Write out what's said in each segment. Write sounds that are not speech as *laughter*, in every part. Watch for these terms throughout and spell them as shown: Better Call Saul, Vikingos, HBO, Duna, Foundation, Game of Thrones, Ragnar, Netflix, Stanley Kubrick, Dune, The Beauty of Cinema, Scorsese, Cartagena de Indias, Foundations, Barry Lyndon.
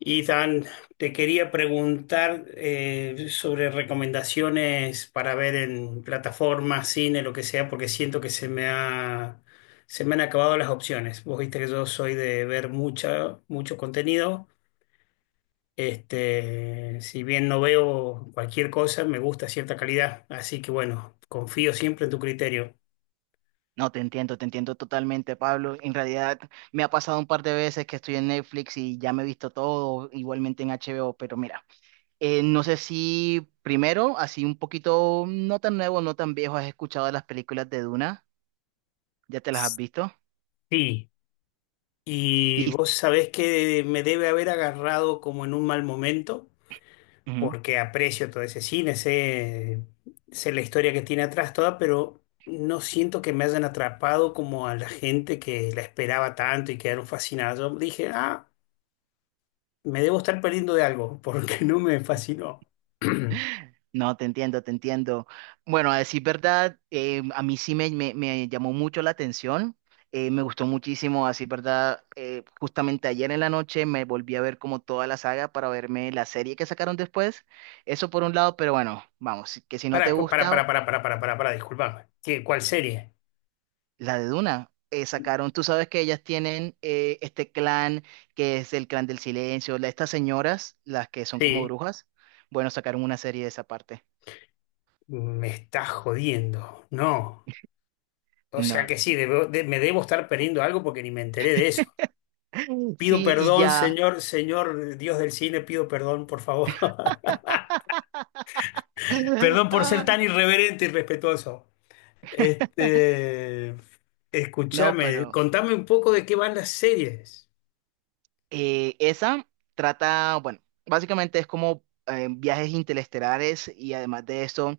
Ethan, te quería preguntar sobre recomendaciones para ver en plataformas, cine, lo que sea, porque siento que se me han acabado las opciones. Vos viste que yo soy de ver mucho contenido. Este, si bien no veo cualquier cosa, me gusta cierta calidad. Así que bueno, confío siempre en tu criterio. No, te entiendo totalmente, Pablo. En realidad me ha pasado un par de veces que estoy en Netflix y ya me he visto todo, igualmente en HBO, pero mira, no sé si primero, así un poquito, no tan nuevo, no tan viejo, has escuchado de las películas de Duna, ¿ya te las has visto? Sí. Y vos Listo. sabés que me debe haber agarrado como en un mal momento porque aprecio todo ese cine, sé la historia que tiene atrás toda, pero no siento que me hayan atrapado como a la gente que la esperaba tanto y quedaron fascinados. Yo dije, ah, me debo estar perdiendo de algo, porque *laughs* no me fascinó. *clears throat* No, te entiendo, te entiendo. Bueno, a decir verdad, a mí sí me llamó mucho la atención. Me gustó muchísimo, a decir verdad. Justamente ayer en la noche me volví a ver como toda la saga para verme la serie que sacaron después. Eso por un lado, pero bueno, vamos, que si no te gusta, para, disculpame. ¿ ¿Cuál serie? la de Duna. Sacaron, tú sabes que ellas tienen este clan que es el clan del silencio, estas señoras, las que son como Sí, brujas, bueno, sacaron una serie de esa parte. me está jodiendo. No. O sea No. que sí, me debo estar perdiendo algo porque ni me enteré de eso. *laughs* Pido Sí, y perdón, ya. Señor Dios del cine, pido perdón, por favor. *laughs* *laughs* Perdón por ser Ah. tan irreverente y respetuoso. Este, No, escúchame, pero contame un poco de qué van las series. Esa trata, bueno, básicamente es como viajes interestelares y además de eso,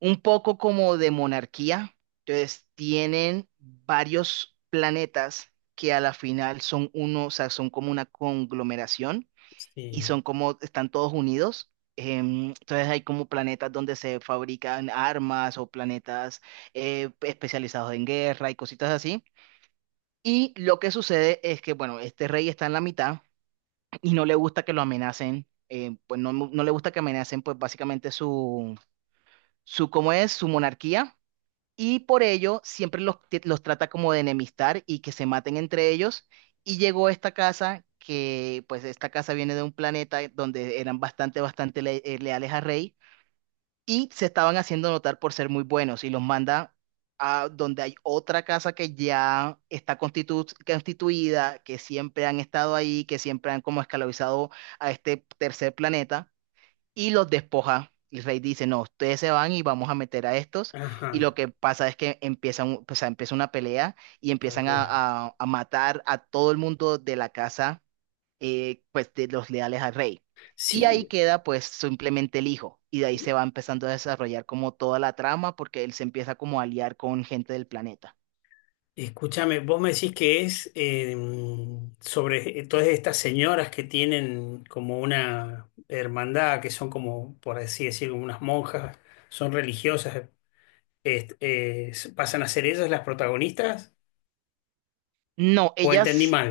un poco como de monarquía. Entonces, tienen varios planetas que a la final son uno, o sea, son como una conglomeración y Sí, son como, están todos unidos. Entonces hay como planetas donde se fabrican armas o planetas especializados en guerra y cositas así. Y lo que sucede es que, bueno, este rey está en la mitad y no le gusta que lo amenacen, pues no, no le gusta que amenacen, pues básicamente su, ¿cómo es? Su monarquía. Y por ello siempre los trata como de enemistar y que se maten entre ellos. Y llegó esta casa, que pues esta casa viene de un planeta donde eran bastante, leales al rey y se estaban haciendo notar por ser muy buenos y los manda a donde hay otra casa que ya está constituida, que siempre han estado ahí, que siempre han como esclavizado a este tercer planeta y los despoja. El rey dice, no, ustedes se van y vamos a meter a estos. Y lo ajá, que pasa es que empiezan, o sea, empieza una pelea y empiezan a, calculan. a matar a todo el mundo de la casa, pues de los leales al rey. Y Sí, ahí queda pues simplemente el hijo. Y de ahí se va empezando a desarrollar como toda la trama porque él se empieza como a aliar con gente del planeta. escúchame, vos me decís que es sobre todas estas señoras que tienen como una hermandad, que son como, por así decirlo, unas monjas, son religiosas, ¿pasan a ser ellas las protagonistas? No, ¿O entendí ellas, mal?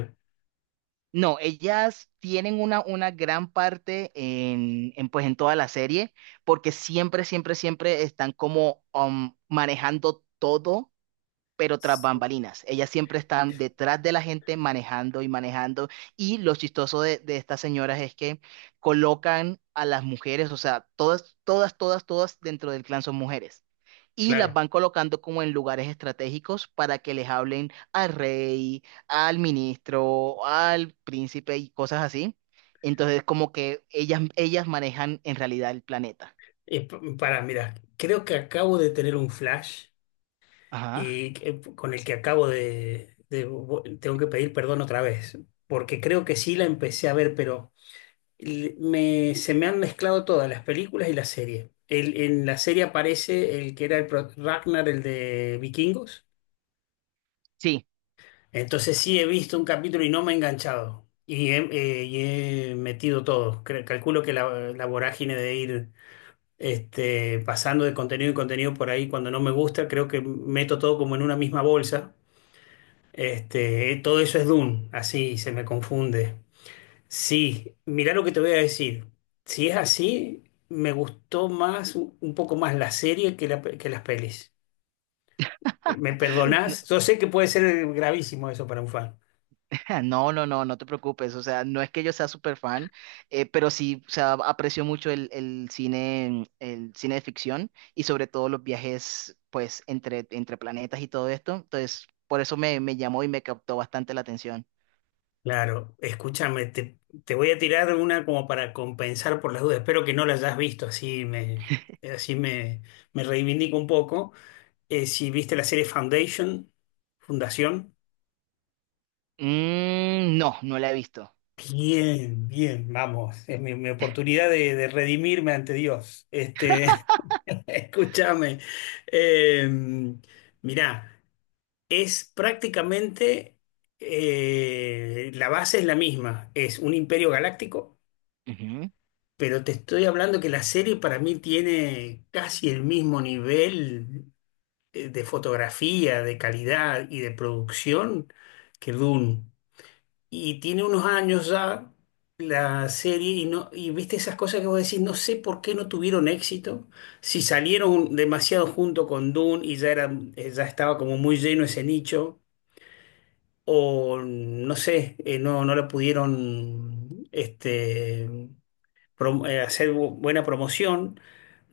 no, ellas tienen una gran parte en, pues en toda la serie porque siempre, siempre, siempre están como manejando todo pero tras Sí. bambalinas. Ellas siempre están detrás de la gente manejando y manejando. Y lo chistoso de estas señoras es que colocan a las mujeres, o sea, todas, todas, todas, todas dentro del clan son mujeres. Y las Claro. van colocando como en lugares estratégicos para que les hablen al rey, al ministro, al príncipe y cosas así. Entonces, como que ellas manejan en realidad el planeta. Para, mira, creo que acabo de tener un flash Ajá. Con el que acabo de tengo que pedir perdón otra vez, porque creo que sí la empecé a ver, pero se me han mezclado todas las películas y la serie. En la serie aparece el que era Ragnar, el de Vikingos. Sí. Entonces sí he visto un capítulo y no me he enganchado. Y he metido todo. Calculo que la vorágine de ir este, pasando de contenido en contenido por ahí cuando no me gusta, creo que meto todo como en una misma bolsa. Este, todo eso es Dune, así se me confunde. Sí, mirá lo que te voy a decir. Si es así, me gustó más, un poco más la serie que las pelis. ¿Me *gasps* perdonás? *laughs* Yo sé que puede ser gravísimo eso para un fan. *laughs* Ja, no, no, no, no te preocupes. O sea, no es que yo sea súper fan, pero sí, o sea, aprecio mucho el cine de ficción y sobre todo los viajes, pues, entre, entre planetas y todo esto. Entonces, por eso me, me llamó y me captó bastante la atención. Claro, escúchame, te voy a tirar una como para compensar por las dudas. Espero que no la hayas visto, así me, me reivindico un poco. Si viste la serie Foundation, Fundación, Mm, no, no la he visto. bien, bien, vamos, es mi oportunidad de redimirme ante Dios. Este, *laughs* escúchame, eh, mirá, es prácticamente, la base es la misma, es un imperio galáctico, Ujú, pero te estoy hablando que la serie para mí tiene casi el mismo nivel de fotografía, de calidad y de producción que Dune. Y tiene unos años ya la serie y no y viste esas cosas que vos decís, no sé por qué no tuvieron éxito, si salieron demasiado junto con Dune y ya era, ya estaba como muy lleno ese nicho, o no sé, no la pudieron este, hacer buena promoción,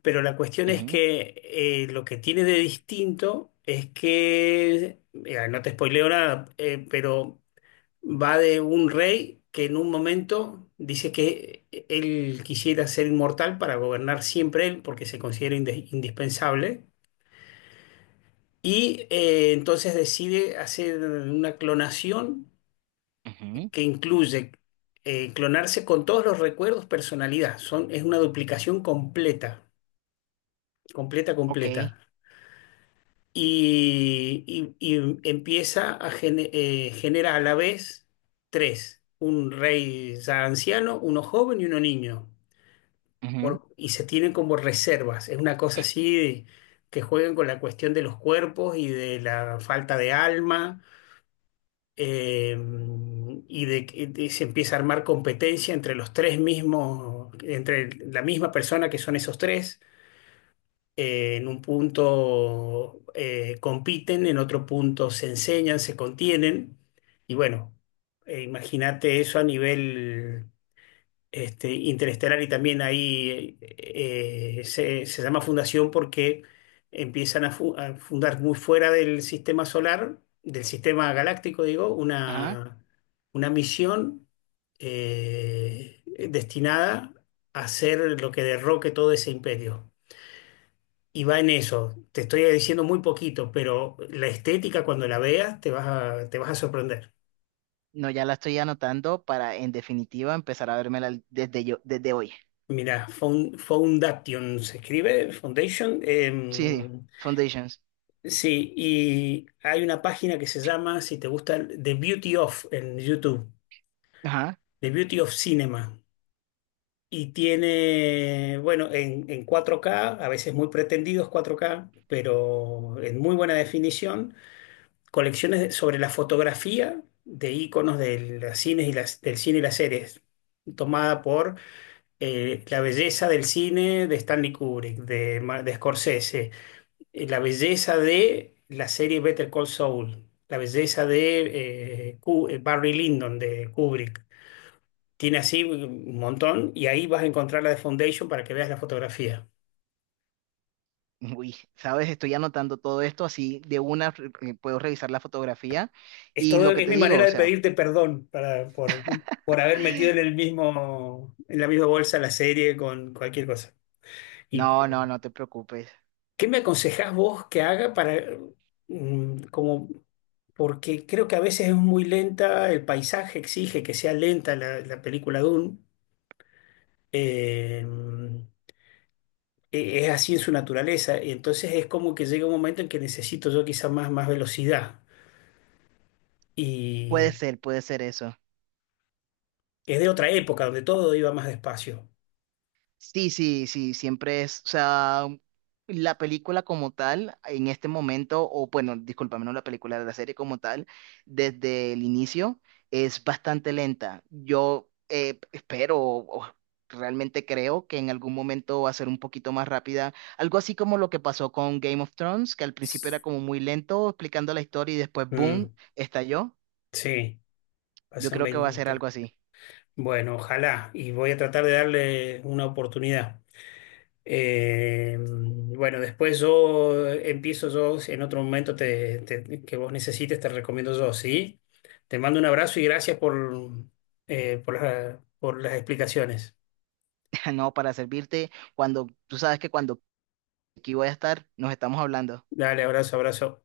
pero la cuestión es ujú, que lo que tiene de distinto es que, no te spoileo nada, pero va de un rey que en un momento dice que él quisiera ser inmortal para gobernar siempre él porque se considera indispensable y entonces decide hacer una clonación ujú. que incluye clonarse con todos los recuerdos, personalidad. Es una duplicación completa, completa, completa. Ok. Y empieza a genera a la vez tres, un rey ya anciano, uno joven y uno niño. Ujú, Y se tienen como reservas. Es una cosa así que juegan con la cuestión de los cuerpos y de la falta de alma eh, y de que se empieza a armar competencia entre los tres mismos, entre la misma persona que son esos tres. En un punto compiten, en otro punto se enseñan, se contienen. Y bueno, imagínate eso a nivel este, Interestelar y también ahí se llama fundación porque empiezan a fundar muy fuera del sistema solar, del sistema galáctico, digo, ajá. Una misión eh, destinada a hacer lo que derroque todo ese imperio. Y va en eso. Te estoy diciendo muy poquito, pero la estética cuando la veas te vas a sorprender. No, ya la estoy anotando para, en definitiva, empezar a vérmela desde yo, desde hoy. Mira, Foundation se escribe, Foundation. Sí, sí, Em, Foundations. sí, y hay una página que se llama, si te gusta, The Beauty of en YouTube, Ajá. The Beauty of Cinema. Y tiene, bueno, en 4K a veces muy pretendidos 4K pero en muy buena definición, colecciones sobre la fotografía de íconos cines del cine y las series, tomada por la belleza del cine de Stanley Kubrick, de Scorsese, la belleza de la serie Better Call Saul, la belleza de Barry Lyndon de Kubrick. Tiene así un montón y ahí vas a encontrar la de Foundation para que veas la fotografía. Uy, sabes, estoy anotando todo esto así de una puedo revisar la fotografía Es y todo, lo que es te mi digo, manera o de sea, pedirte perdón por haber metido en el mismo, en la misma bolsa la serie con cualquier cosa. ¿Y no, no, no te preocupes. qué me aconsejás vos que haga para, mm, como porque creo que a veces es muy lenta, el paisaje exige que sea lenta la película Dune? Eh, es así en su naturaleza. Y entonces es como que llega un momento en que necesito yo quizás más velocidad. Y Puede ser eso. es de otra época donde todo iba más despacio. Sí, sí, sí, siempre es, o sea, la película como tal, en este momento, o bueno, discúlpame, no la película, la serie como tal, desde el inicio, es bastante lenta. Yo espero, o realmente creo que en algún momento va a ser un poquito más rápida, algo así como lo que pasó con Game of Thrones, que al principio era como muy lento explicando la historia y después, Mm, boom, estalló. sí, Yo pasan creo que va a ser veinte. algo así. Bueno, ojalá. Y voy a tratar de darle una oportunidad. Bueno, después yo empiezo yo, si en otro momento que vos necesites, te recomiendo yo, ¿sí? Te mando un abrazo y gracias por por las explicaciones. *laughs* No, para servirte, cuando tú sabes que cuando aquí voy a estar, nos estamos hablando. Dale, abrazo, abrazo.